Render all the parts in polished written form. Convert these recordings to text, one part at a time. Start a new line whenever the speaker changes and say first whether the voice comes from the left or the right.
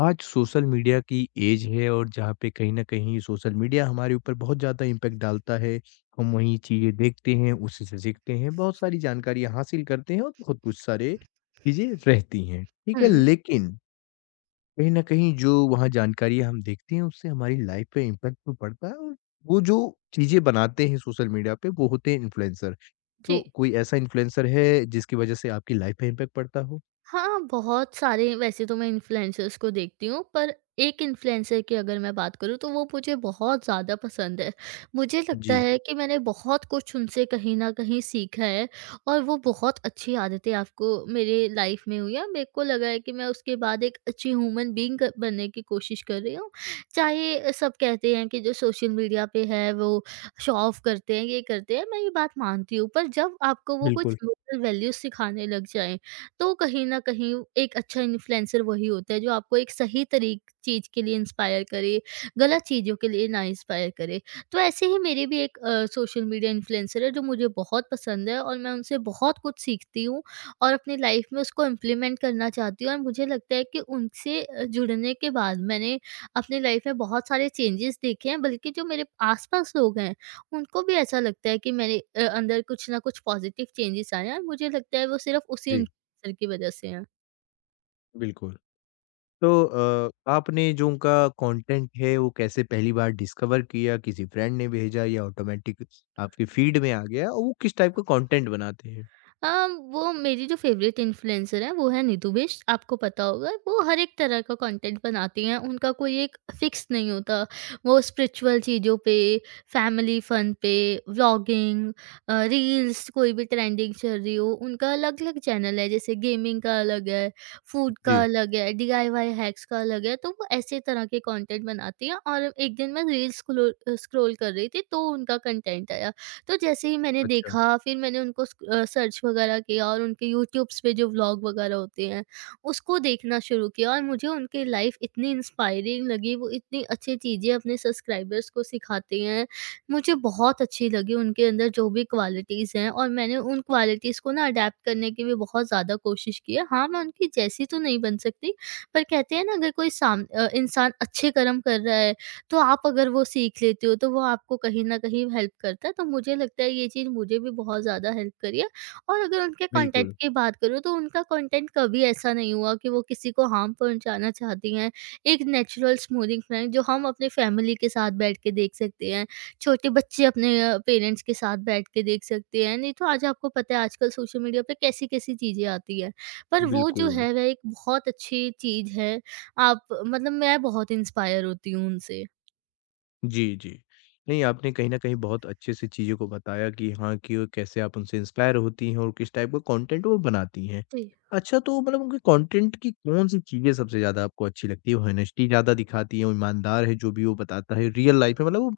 left: आज social media की as है और जहाँ पे कहीं न कहीं सोशल मीडिया हमारे ऊपर बहुत ज़्यादा इम्पैक्ट डालता है। हम वही चीज़ें देखते हैं, उसी से सीखते हैं, बहुत सारी जानकारियाँ हासिल करते हैं और बहुत कुछ सारे चीज़ें रहती हैं, ठीक है?
right: 嗯，
left: लेकिन कहीं न कहीं जो वहाँ जानकारियाँ हम देखते हैं उससे हमारी लाइफ़ पे इम्पैक्ट तो पड़ता है और वो जो चीज़ें बनाते हैं सोशल मीडिया पे वो होते हैं इन्फ्लुएंसर। तो
right: 对。
left: कोई ऐसा इन्फ्लुएंसर है जिसकी वजह से आपकी लाइफ़ पे इम्पैक्ट पड़ता हो?
right: हाँ, बहुत सारे वैसे तो मैं इन्फ्लुएंसर्स को देखती हूँ, पर एक इन्फ्लुएंसर की अगर मैं बात करूँ तो वो मुझे बहुत ज़्यादा पसंद है। मुझे लगता
left: जी,
right: है कि मैंने बहुत कुछ उनसे कहीं न कहीं सीखा है और वो बहुत अच्छी आदतें आपको मेरे लाइफ़ में हुई हैं। मेरे को लगा है कि मैं उसके बाद एक अच्छी ह्यूमन बीइंग क बनने की कोशिश कर रही हूँ। चाहे सब कहते हैं कि जो सोशल मीडिया पे है वो शो ऑफ करते हैं, ये करते हैं, मैं ये बात मानती हूँ। पर जब आपको वो
left: बिल्कुल।
right: कुछ लोकल वैल्यूज़ सिखाने लग जाएँ, तो कहीं न कहीं एक अच्छा इन्फ्लुएंसर वही होता है जो आपको एक सही तरी चीज़ के लिए इंस्पायर करे, गलत चीज़ों के लिए ना इंस्पायर करे। तो ऐसे ही मेरे भी एक सोशल मीडिया इन्फ्लुएंसर है जो मुझे बहुत पसंद है और मैं उनसे बहुत कुछ सीखती हूँ और अपनी लाइफ में उसको इम्प्लीमेंट करना चाहती हूँ, और मुझे लगता है कि उनसे जुड़ने के बाद मैंने अपनी लाइफ में बहुत सारे चेंजेस देखे हैं, बल्कि जो मेरे आस-पास लोग हैं, उनको भी ऐसा लगता है कि मेरे अंदर कुछ ना कुछ पॉजिटिव चेंजेस आए हैं और मुझे लगता है वो सिर्फ़ उसी
left: जी,
right: इन्फ्लुएंसर की वजह से हैं।
left: बिल्कुल। तो आपने जो उनका कंटेंट है वो कैसे पहली बार डिस्कवर किया? किसी फ्रेंड ने भेजा या ऑटोमेटिक आपकी फीड में आ गया और वो किस टाइप का कंटेंट बनाते हैं?
right: अ, वो मेरी जो फ़ेवरेट इन्फ्लुएंसर है वो है नीतू बिष्ट, आपको पता होगा। वो हर एक तरह का कंटेंट बनाती हैं, उनका कोई एक फ़िक्स नहीं होता। वो स्पिरिचुअल चीज़ों पे, फैमिली फ़न पे, व्लॉगिंग, रील्स, कोई भी ट्रेंडिंग चल रही हो, उनका अलग-अलग चैनल है। जैसे गेमिंग का अलग है, फूड का
left: जी,
right: अलग है, डीआईवाई हैक्स का अलग है, तो वो ऐसे तरह के कंटेंट बनाती हैं। और एक दिन मैं रील्स स्क्लो स्क्रॉल कर रही थी तो उनका कंटेंट आया। तो जैसे ही मैंने
left: अच्छा,
right: देखा, फिर मैंने उनको सर्च वगैरह किया और उनके यूट्यूब्स पे जो व्लॉग वगैरह होते हैं, उसको देखना शुरू किया, और मुझे उनकी लाइफ़ इतनी इंस्पायरिंग लगी। वो इतनी अच्छी चीज़ें अपने सब्सक्राइबर्स को सिखाते हैं, मुझे बहुत अच्छी लगी उनके अंदर जो भी क्वालिटीज़ हैं, और मैंने उन क्वालिटीज़ को ना अडैप्ट करने की भी बहुत ज़्यादा कोशिश की है। हाँ, मैं उनकी जैसी तो नहीं बन सकती, पर कहते हैं ना, अगर कोई इंसान अच्छे कर्म कर रहा है, तो आप अगर वो सीख लेते हो तो वो आपको कहीं न कहीं हेल्प करता है। तो मुझे लगता है ये चीज़ मुझे भी बहुत ज़्यादा हेल्प करी है। और अगर उनके कंटेंट
left: बिल्कुल,
right: की बात करूँ, तो उनका कंटेंट कभी ऐसा नहीं हुआ कि वो किसी को हार्म पहुँचाना चाहती हैं। एक नेचुरल स्मूदिंग फ्रेंड, जो हम अपने फैमिली के साथ बैठ के देख सकते हैं, छोटे बच्चे अपने पेरेंट्स के साथ बैठ के देख सकते हैं। नहीं तो आज आपको पता है, आजकल सोशल मीडिया पे कैसी-कैसी चीज़ें आती हैं। पर वो जो
left: बिल्कुल।
right: है वह एक बहुत अच्छी चीज़ है। आप मतलब मैं बहुत इंस्पायर होती हूँ उनसे।
left: जी, जी। नहीं, आपने कहीं न कहीं बहुत अच्छे से चीज़ों को बताया कि हाँ, कि वो कैसे आप उनसे इंस्पायर होती हैं और किस टाइप का कंटेंट वो बनाती हैं।
right: जी।
left: अच्छा तो मतलब उनके कंटेंट की कौन-सी चीज़ें सबसे ज़्यादा आपको अच्छी लगती है? वो ऑनेस्टी ज़्यादा दिखाती हैं, वो ईमानदार है जो भी वो बताता है, रियल लाइफ है मतलब वो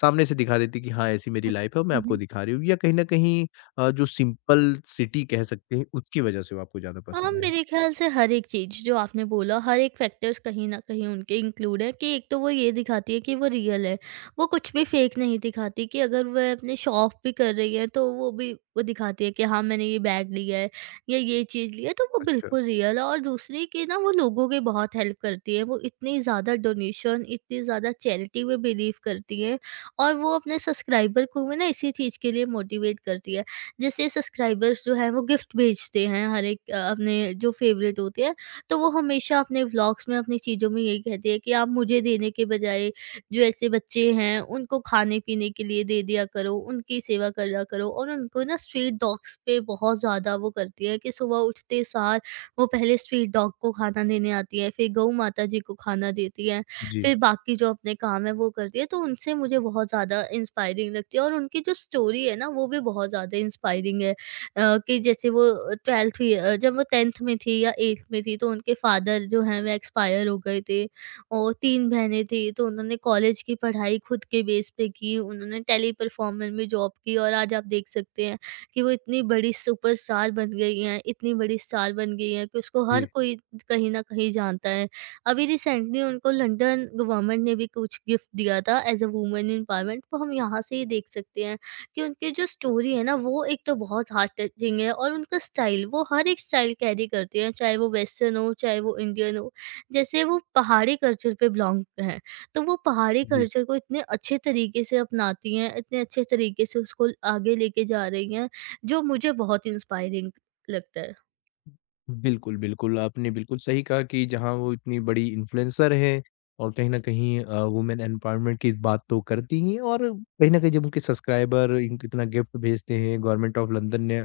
left: सामने से दिखा देती है कि हाँ, ऐसी मेरी
right: हुँ।
left: लाइफ है और मैं
right: हुँ,
left: आपको
right: हुँ।
left: दिखा रही हूँ या कहीं न कहीं जो सिंपल सिटी कह सकते हैं उसकी वजह से वो आपको ज़्यादा
right: हाँ,
left: पसंद है?
right: मेरे ख़्याल से हर एक चीज़ जो आपने बोला, हर एक फैक्टर्स कहीं न कहीं उनके इंक्लूड है। कि एक तो वो ये दिखाती है कि वो रियल है। वो कुछ भी फ़ेक नहीं दिखाती। कि अगर वह अपने शो ऑफ भी कर रही है तो वो भी वो दिखाती है कि हाँ, मैंने ये बैग लिया है या ये चीज़ ली है, तो वो
left: अच्छा।
right: बिल्कुल रियल है। और दूसरी, कि ना वो लोगों की बहुत हेल्प करती है। वो इतनी ज़्यादा डोनेशन, इतनी ज़्यादा चैरिटी में बिलीव करती है, और वो अपने सब्सक्राइबर को भी ना इसी चीज़ के लिए मोटिवेट करती है। जैसे सब्सक्राइबर्स जो हैं वो गिफ्ट भेजते हैं हर एक अपने जो फेवरेट होते हैं, तो वो हमेशा अपने व्लॉग्स में, अपनी चीज़ों में यही कहते हैं कि आप मुझे देने के बजाय, जो ऐसे बच्चे हैं उनको खाने-पीने के लिए दे दिया करो, उनकी सेवा करा करो। और उनको ना, स्ट्रीट डॉग्स पे बहुत ज़्यादा वो करती है, कि सुबह उठते सार वो पहले स्ट्रीट डॉग को खाना देने आती है, फिर गऊ माता जी को खाना देती है।
left: जी,
right: फिर बाकी जो अपने काम है वो करती है। तो उनसे मुझे बहुत ज़्यादा इंस्पायरिंग लगती है, और उनकी जो स्टोरी है ना, वो भी बहुत ज़्यादा इंस्पायरिंग है। कि जैसे वो 12th य जब वो 10th में थी या 8th में थी, तो उनके फादर जो हैं वो एक्सपायर हो गए थे, और 3 बहनें थी, तो उन्होंने कॉलेज की पढ़ाई खुद के बेस पे की। उन्होंने टेली परफॉर्मर में जॉब की, और आज आप देख सकते हैं कि वो इतनी बड़ी सुपरस्टार बन गई हैं, इतनी बड़ी स्टार बन गई हैं कि उसको हर
left: जी,
right: कोई कहीं न कहीं जानता है। अभी रिसेंटली उनको लंदन गवर्नमेंट ने भी कुछ गिफ्ट दिया था, एज अ वुमेन एम्पावरमेंट। तो हम यहाँ से ये देख सकते हैं कि उनकी जो स्टोरी है ना, वो एक तो बहुत हार्ट टचिंग है, और उनका स्टाइल, वो हर एक स्टाइल कैरी करते हैं, चाहे वो वेस्टर्न हो चाहे वो इंडियन हो। जैसे वो पहाड़ी कल्चर पे बिलोंग हैं, तो वो पहाड़ी
left: जी।
right: कल्चर को इतने अच्छे तरीके से अपनाती हैं, इतने अच्छे तरीके से उसको आगे लेके जा रही हैं, जो मुझे बहुत इंस्पायरिंग लगता है।
left: बिल्कुल, बिल्कुल, आपने बिल्कुल सही कहा कि जहाँ वो इतनी बड़ी इन्फ्लुएंसर हैं और कहीं न कहीं वुमेन एम्पावरमेंट की बात तो करती ही हैं और कहीं न कहीं जब उनके सब्सक्राइबर इनको इतना गिफ्ट भेजते हैं, गवर्नमेंट ऑफ लंदन ने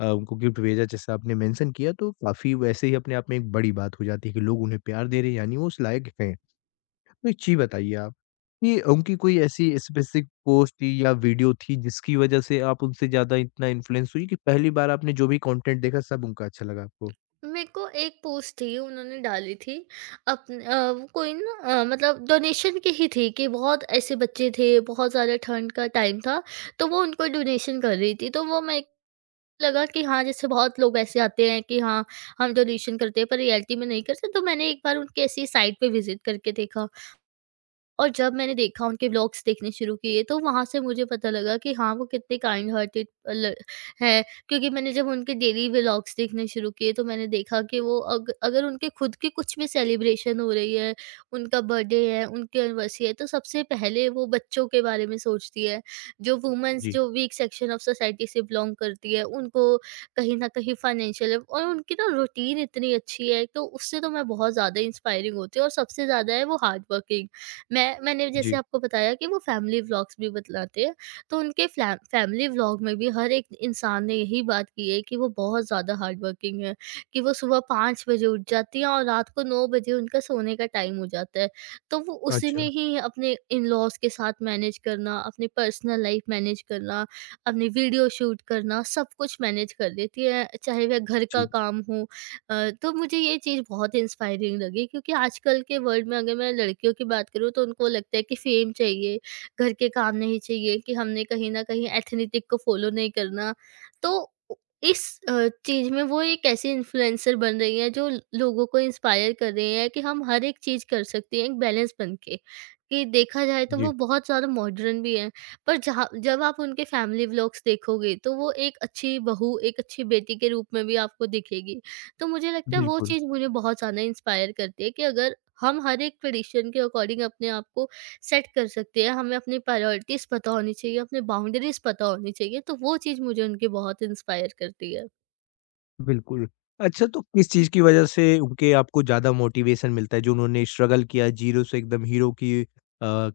left: उनको गिफ्ट भेजा जैसा आपने मेंशन किया तो काफ़ी वैसे ही अपने आप में एक बड़ी बात हो जाती है कि लोग उन्हें प्यार दे रहे हैं यानी वो उस लायक हैं। तो एक चीज़ बताइए आप कि उनकी कोई ऐसी स्पेसिफिक पोस्ट थी या वीडियो थी जिसकी वजह से आप उनसे ज़्यादा इतना इन्फ्लुएंस हुई कि पहली बार आपने जो भी कंटेंट देखा सब उनका अच्छा लगा आपको?
right: मेरे को एक पोस्ट थी उन्होंने डाली थी, वो कोई ना, मतलब डोनेशन की ही थी। कि बहुत ऐसे बच्चे थे, बहुत ज़्यादा ठंड का टाइम था, तो वो उनको डोनेशन कर रही थी। तो वो मेरे को लगा कि हाँ, जैसे बहुत लोग ऐसे आते हैं कि हाँ, हम डोनेशन करते हैं, पर रियलिटी में नहीं करते। तो मैंने एक बार उनके ऐसी साइट पे विजिट करके देखा, और जब मैंने देखा, उनके व्लॉग्स देखने शुरू किए, तो वहाँ से मुझे पता लगा कि हाँ, वो कितने काइंड हार्टेड ल हैं। क्योंकि मैंने जब उनके डेली व्लॉग्स देखने शुरू किए, तो मैंने देखा कि वो, अग अगर उनके खुद के कुछ भी सेलिब्रेशन हो रही है, उनका बर्थडे है, उनकी एनिवर्सरी है, तो सबसे पहले वो बच्चों के बारे में सोचती है। जो वुमेन्स,
left: जी,
right: जो वीक सेक्शन ऑफ सोसाइटी से बिलॉन्ग करती है, उनको कहीं न कहीं फाइनेंशियल। और उनकी ना रूटीन इतनी अच्छी है, तो उससे तो मैं बहुत ज़्यादा इंस्पायरिंग होती हूँ, और सबसे ज़्यादा है वो हार्ड वर्किंग। मैंने
left: जी।
right: जैसे आपको बताया कि वो फैमिली व्लॉग्स भी बतलाते हैं, तो उनके फ्लै फैमिली व्लॉग में भी हर एक इंसान ने यही बात की है कि वो बहुत ज़्यादा हार्ड वर्किंग है, कि वो सुबह 5 बजे उठ जाती हैं और रात को 9 बजे उनका सोने का टाइम हो जाता है। तो वो उसी में
left: अच्छा,
right: ही अपने इन-लॉज़ के साथ मैनेज करना, अपनी पर्सनल लाइफ मैनेज करना, अपनी वीडियो शूट करना, सब कुछ मैनेज कर लेती हैं, चाहे वह घर का
left: जी,
right: काम हो। तो मुझे ये चीज़ बहुत इंस्पायरिंग लगी, क्योंकि आजकल के वर्ल्ड में अगर मैं लड़कियों की बात करूँ, तो उनको लगता है कि फेम चाहिए, घर के काम नहीं चाहिए, कि हमने कहीं न कहीं एथनिटिक को फॉलो नहीं करना। तो उ इस चीज़ में वो एक ऐसी इन्फ्लुएंसर बन रही हैं जो लोगों को इंस्पायर कर रही हैं, कि हम हर एक चीज़ कर सकते हैं, एक बैलेंस बन के। कि देखा जाए तो वो
left: जी।
right: बहुत ज़्यादा मॉडर्न भी हैं, पर जहाँ, जब आप उनके फैमिली व्लॉग्स देखोगे, तो वो एक अच्छी बहू, एक अच्छी बेटी के रूप में भी आपको दिखेगी। तो मुझे लगता है वो
left: बिल्कुल,
right: चीज़ मुझे बहुत ज़्यादा इंस्पायर करती है, कि अगर हम हर एक ट्रेडिशन के अकॉर्डिंग अपने आप को सेट कर सकते हैं, हमें अपनी प्रायोरिटीज़ पता होनी चाहिए, अपने बाउंड्रीज़ पता होनी चाहिए, तो वो चीज़ मुझे उनकी बहुत इंस्पायर करती है।
left: बिल्कुल। अच्छा तो किस चीज़ की वज़ह से उनके आपको ज़्यादा मोटिवेशन मिलता है? जो उन्होंने स्ट्रगल किया, ज़ीरो से एकदम हीरो की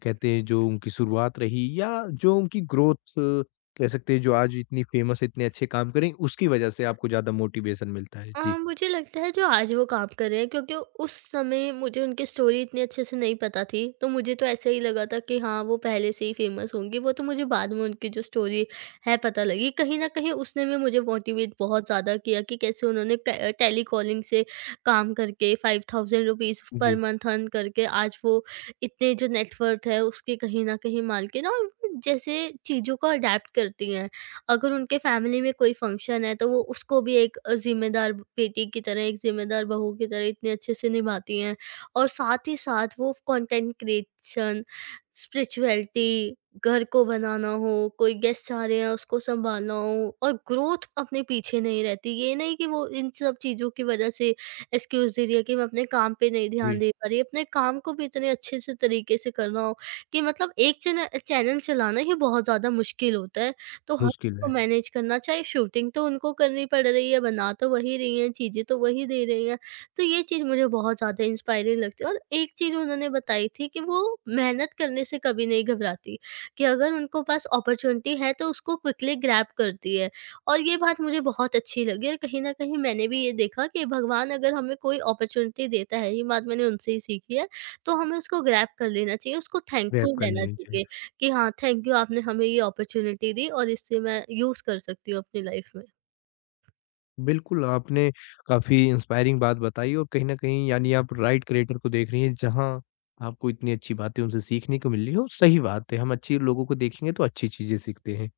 left: कहते हैं जो उनकी शुरुआत रही या जो उनकी ग्रोथ कह सकते हैं जो आज इतनी फेमस है, इतने अच्छे काम कर रही हैं, उसकी वज़ह से आपको ज़्यादा मोटिवेशन मिलता है? जी,
right: मुझे लगता है जो आज वो काम कर रहे हैं, क्योंकि उस समय मुझे उनकी स्टोरी इतनी अच्छे से नहीं पता थी, तो मुझे तो ऐसा ही लगा था कि हाँ, वो पहले से ही फेमस होंगी। वो तो मुझे बाद में उनकी जो स्टोरी है पता लगी, कहीं ना कहीं उसने भी मुझे मोटिवेट बहुत ज़्यादा किया, कि कैसे उन्होंने टेली कॉलिंग से काम करके 5,000 रुपीज़ पर
left: जी,
right: मंथ अर्न करके, आज वो इतने जो नेटवर्थ है उसके कहीं ना कहीं मालकिन। और वो जैसे चीज़ों को अडेप्ट करती हैं, अगर उनके फैमिली में कोई फंक्शन है तो वो उसको भी एक ज़िम्मेदार बेटी की तरह, एक ज़िम्मेदार बहू की तरह इतने अच्छे से निभाती हैं। और साथ ही साथ वो कंटेंट क्रिएशन, स्पिरिचुअलिटी, घर को बनाना हो, कोई गेस्ट आ रहे हैं उसको सँभालना हो, और ग्रोथ अपने पीछे नहीं रहती। ये नहीं कि वो इन सब चीज़ों की वजह से एक्सक्यूज़ दे रही है कि मैं अपने काम पे नहीं ध्यान
left: जी।
right: दे पा रही, अपने काम को भी इतने अच्छे से तरीके से करना हो, कि मतलब एक चैनल चलाना ही बहुत ज़्यादा मुश्किल होता है। तो
left: मुश्किल
right: को
left: है
right: मैनेज करना, चाहे शूटिंग तो उनको करनी पड़ रही है, बना तो वही रही हैं, चीज़ें तो वही दे रही हैं। तो ये चीज़ मुझे बहुत ज़्यादा इंस्पायरिंग लगती है और एक चीज़ उन्होंने बताई थी कि वो मेहनत करने से कभी नहीं घबराती, कि अगर उनको पास अपॉर्च्युनिटी है तो उसको क्विकली ग्रैब करती है। और ये बात मुझे बहुत अच्छी लगी और कहीं न कहीं मैंने भी ये देखा कि भगवान अगर हमें कोई अपॉर्च्युनिटी देता है, ये बात मैंने उनसे ही सीखी है, तो हमें उसको ग्रैब कर लेना चाहिए, उसको थैंकफुल
left: रैप
right: रहना
left: करने जी।
right: चाहिए। कि हाँ, थैंक यू आपने हमें ये अपॉर्च्युनिटी दी और इससे मैं यूज़ कर सकती हूँ अपनी लाइफ़ में।
left: बिल्कुल, आपने काफ़ी इंस्पायरिंग बात बताई और कहीं न कहीं यानी आप राइट क्रिएटर को देख रही हैं, जहाँ आपको इतनी अच्छी बातें उनसे सीखने को मिल रही हैं और सही बात है, हम अच्छे लोगों को देखेंगे तो अच्छी चीज़ें सीखते हैं।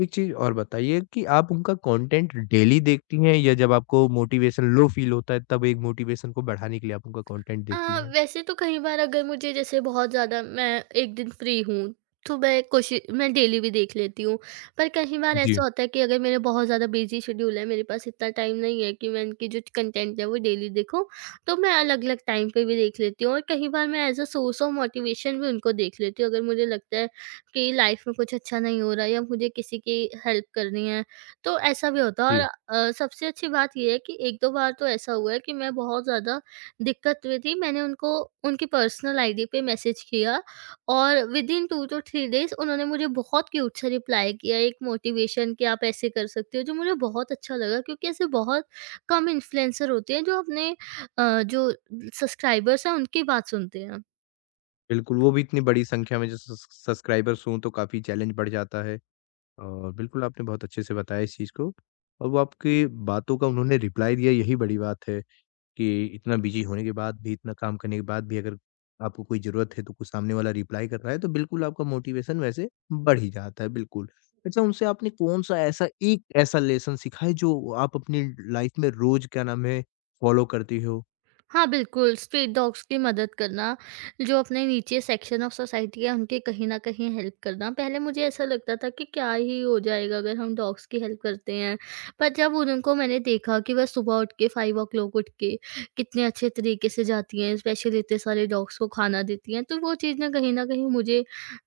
left: एक चीज़ और बताइए कि आप उनका कंटेंट डेली देखती हैं या जब आपको मोटिवेशन लो फ़ील होता है, तब एक मोटिवेशन को बढ़ाने के लिए आप उनका कंटेंट
right: अ,
left: देखती हैं?
right: वैसे तो कई बार अगर मुझे जैसे बहुत ज़्यादा मैं एक दिन फ्री हूँ, तो मैं कोशि मैं डेली भी देख लेती हूँ। पर कई बार
left: जी।
right: ऐसा होता है कि अगर मेरे बहुत ज़्यादा बिज़ी शेड्यूल है, मेरे पास इतना टाइम नहीं है कि मैं इनकी जो कंटेंट है वो डेली देखूँ, तो मैं अलग-अलग टाइम पे भी देख लेती हूँ और कई बार मैं as a source of motivation भी उनको देख लेती हूँ। अगर मुझे लगता है कि लाइफ़ में कुछ अच्छा नहीं हो रहा है या मुझे किसी की हेल्प करनी है, तो ऐसा भी होता है।
left: जी,
right: और सबसे अच्छी बात ये है कि 1-2 बार तो ऐसा हुआ है कि मैं बहुत ज़्यादा दिक्कत हुई थी, मैंने उनको उनकी पर्सनल आईडी पे मैसेज किया और विदिन 2 टू 3 डेज़ उन्होंने मुझे बहुत क्यूट सा रिप्लाई किया, एक मोटिवेशन कि आप ऐसे कर सकते हो, जो मुझे बहुत अच्छा लगा क्योंकि ऐसे बहुत कम इन्फ्लुएंसर होते हैं जो अपने जो सब्सक्राइबर्स हैं उनकी बात सुनते हैं।
left: बिल्कुल, वो भी इतनी बड़ी संख्या में जो सस सब्सक्राइबर्स हों, तो काफ़ी चैलेंज बढ़ जाता है। और बिल्कुल आपने बहुत अच्छे से बताया इस चीज़ को और वो आपकी बातों का उन्होंने रिप्लाई दिया यही बड़ी बात है कि इतना बिज़ी होने के बाद भी, इतना काम करने के बाद भी अगर आपको कोई ज़रूरत है तो कुछ सामने वाला रिप्लाई कर रहा है तो बिल्कुल आपका मोटिवेशन वैसे बढ़ ही जाता है, बिल्कुल। अच्छा उनसे आपने कौन-सा ऐसा एक ऐसा लेसन सीखा है जो आप अपनी लाइफ़ में रोज़ क्या नाम है फॉलो करती हो?
right: हाँ, बिल्कुल, स्ट्रीट डॉग्स की मदद करना, जो अपने नीचे सेक्शन ऑफ सोसाइटी है, उनकी कहीं न कहीं हेल्प करना। पहले मुझे ऐसा लगता था कि क्या ही हो जाएगा अगर हम डॉग्स की हेल्प करते हैं, पर जब उनको मैंने देखा कि वह सुबह उठ के 5 ओ क्लॉक उठ के कितने अच्छे तरीके से जाती हैं, स्पेशली इतने सारे डॉग्स को खाना देती हैं, तो वो चीज़ ने कहीं न कहीं मुझे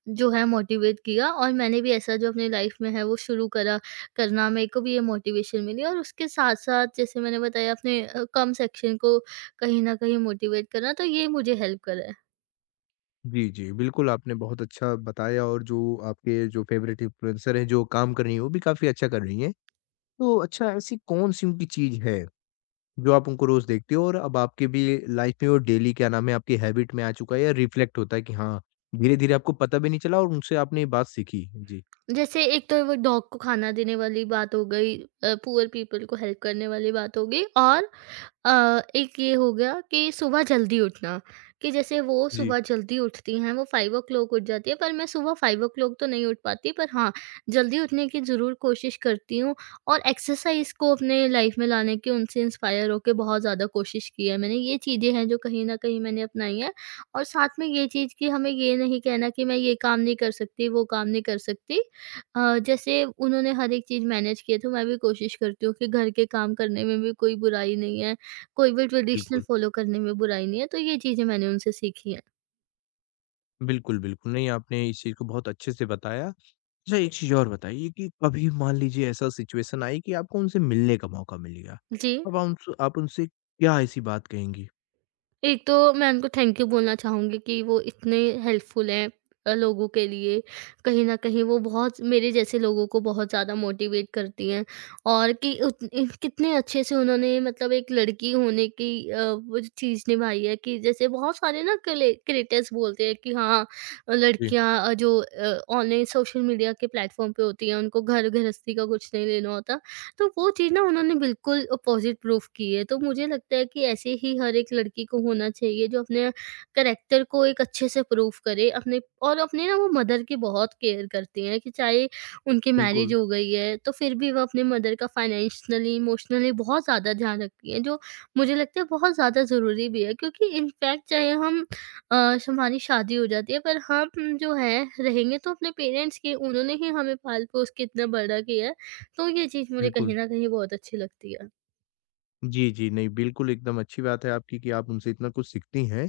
right: जो है मोटिवेट किया और मैंने भी ऐसा जो अपनी लाइफ़ में है वो शुरू करा करना, मेरे को भी ये मोटिवेशन मिली और उसके साथ-साथ जैसे मैंने बताया अपने कम सेक्शन को कहीं न कहीं मोटिवेट करना, तो ये मुझे हेल्प करा है।
left: जी, जी। बिल्कुल आपने बहुत अच्छा बताया और जो आपके जो फ़ेवरेट इन्फ्लुएंसर हैं जो काम कर रही हैं वो भी काफ़ी अच्छा कर रही हैं। तो अच्छा ऐसी कौन-सी उनकी चीज़ है, जो आप उनको रोज़ देखते हो और अब आपके भी लाइफ़ में वो डेली क्या नाम है आपकी हैबिट में आ चुका है या रिफ्लेक्ट होता है कि हाँ, धीरे-धीरे आपको पता भी नहीं चला और उनसे आपने ये बात सीखी? जी।
right: जैसे एक तो वो डॉग को खाना देने वाली बात हो गई, पुअर पीपल को हेल्प करने वाली बात हो गई और एक ये हो गया कि सुबह जल्दी उठना, कि जैसे वो
left: जी।
right: सुबह जल्दी उठती हैं, वो 5 उठ जाती हैं, पर मैं सुबह 5 तो नहीं उठ पाती, पर हाँ, जल्दी उठने की ज़रूर कोशिश करती हूँ और एक्सरसाइज़ को अपने लाइफ में लाने की उनसे इंस्पायर होके बहुत ज़्यादा कोशिश की है मैंने। ये चीज़ें हैं जो कहीं न कहीं मैंने अपनाई हैं और साथ में ये चीज़ कि हमें ये नहीं कहना कि मैं ये काम नहीं कर सकती, वो काम नहीं कर सकती। जैसे उन्होंने हर एक चीज़ मैनेज किए, तो मैं भी कोशिश करती हूँ कि घर के काम करने में भी कोई बुराई नहीं है, कोई भी ट्रेडिशनल
left: बिल्कुल।
right: फ़ॉलो करने में बुराई नहीं है, तो ये चीज़ें मैंने उनसे सीखी हैं।
left: बिल्कुल, बिल्कुल। नहीं आपने इस चीज़ को बहुत अच्छे से बताया। अच्छा एक चीज़ और बताइए कि कभी मान लीजिए ऐसा सिचुएशन आई कि आपको उनसे मिलने का मौका मिल गया,
right: जी,
left: अब आप उनसे क्या ऐसी बात कहेंगी?
right: एक तो मैं उनको थैंक यू बोलना चाहूँगी कि वो इतने हेल्पफुल हैं लोगों के लिए। कहीं न कहीं वो बहुत मेरे जैसे लोगों को बहुत ज़्यादा मोटिवेट करती हैं और कि उत इन कितने अच्छे से उन्होंने मतलब एक लड़की होने की वो जो चीज़ निभाई है कि जैसे बहुत सारे ना क्ले क्रिएटर्स बोलते हैं कि हाँ,
left: जी।
right: लड़कियाँ जो ऑनलाइन सोशल मीडिया के प्लेटफ़ॉर्म पे होती हैं, उनको घर गृहस्थी का कुछ नहीं लेना होता। तो वो चीज़ ना उन्होंने बिल्कुल अपोज़िट प्रूफ़ की है। तो मुझे लगता है कि ऐसे ही हर एक लड़की को होना चाहिए जो अपने करैक्टर को एक अच्छे से प्रूफ़ करे अपने, और अपने ना वो मदर की बहुत केयर करती हैं कि चाहे उनकी मैरिज
left: बिल्कुल।
right: हो गई है तो फिर भी वो अपने मदर का फाइनेंशियली, इमोशनली बहुत ज़्यादा ध्यान रखती हैं, जो मुझे लगता है बहुत ज़्यादा ज़रूरी भी है। क्योंकि इनफैक्ट चाहे हम हमारी शादी हो जाती है पर हम जो है रहेंगे तो अपने पेरेंट्स के, उन्होंने ही हमें पाल-पोस के इतना बड़ा किया है, तो ये चीज़ मुझे
left: बिल्कुल।
right: कहीं न कहीं बहुत अच्छी लगती है।
left: जी, जी। नहीं, बिल्कुल एकदम अच्छी बात है आपकी कि आप उनसे इतना कुछ सीखती हैं।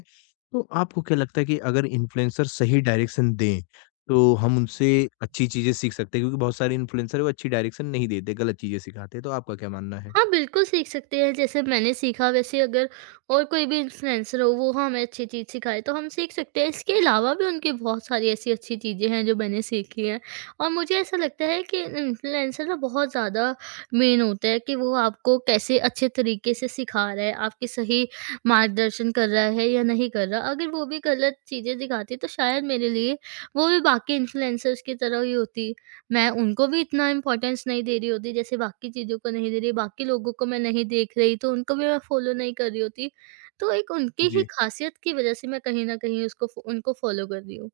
left: तो आपको क्या लगता है कि अगर इन्फ्लुएंसर सही डायरेक्शन दें, तो हम उनसे अच्छी चीज़ें सीख सकते हैं? क्योंकि बहुत सारे इन्फ्लुएंसर हैं, वो अच्छी डायरेक्शन नहीं देते, गलत चीज़ें सिखाते हैं। तो आपका क्या मानना है?
right: हाँ, बिल्कुल सीख सकते हैं। जैसे मैंने सीखा वैसे अगर और कोई भी इन्फ्लुएंसर हो वो हमें अच्छी चीज़ सिखाए तो हम सीख सकते हैं। इसके अलावा भी उनकी बहुत सारी ऐसी-अच्छी चीज़ें हैं जो मैंने सीखी हैं, और मुझे ऐसा लगता है कि इन्फ्लुएंसर ना बहुत ज़्यादा मेन होता है कि वो आपको कैसे अच्छे तरीके से सिखा रहा है, आपके सही मार्गदर्शन कर रहा है या नहीं कर रहा। अगर वो भी गलत चीज़ें दिखाती तो शायद मेरे लिए वो भी बाकी इन्फ्लुएंसर्स की तरह ही होती। मैं उनको भी इतना इम्पोर्टेंस नहीं दे रही होती, जैसे बाकी चीज़ों को नहीं दे रही, बाकी लोगों को मैं नहीं देख रही तो उनको भी मैं फ़ॉलो नहीं कर रही होती। तो एक उनकी ही
left: जी।
right: ख़ासियत की वज़ह से मैं कहीं न कहीं उसको फ़ो उनको फ़ॉलो कर रही हूँ।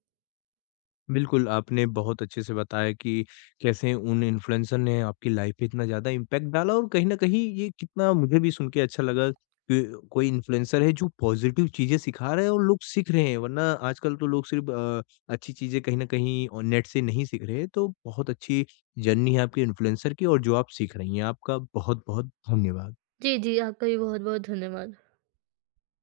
left: बिल्कुल, आपने बहुत अच्छे से बताया कि कैसे उन इन्फ्लुएंसर ने आपकी लाइफ पे इतना ज़्यादा इम्पैक्ट डाला और कहीं न कहीं ये कितना मुझे भी सुन के अच्छा लगा कि कोई इन्फ्लुएंसर है जो पॉज़िटिव चीज़ें सिखा रहा है और लोग सीख रहे हैं। वरना आजकल तो लोग सिर्फ़ अच्छी चीज़ें कहीं न कहीं और नेट से नहीं सीख रहे हैं। तो बहुत अच्छी जर्नी है आपकी इन्फ्लुएंसर की और जो आप सीख रही हैं। आपका बहुत-बहुत धन्यवाद।
right: जी, जी, आपका भी बहुत-बहुत धन्यवाद।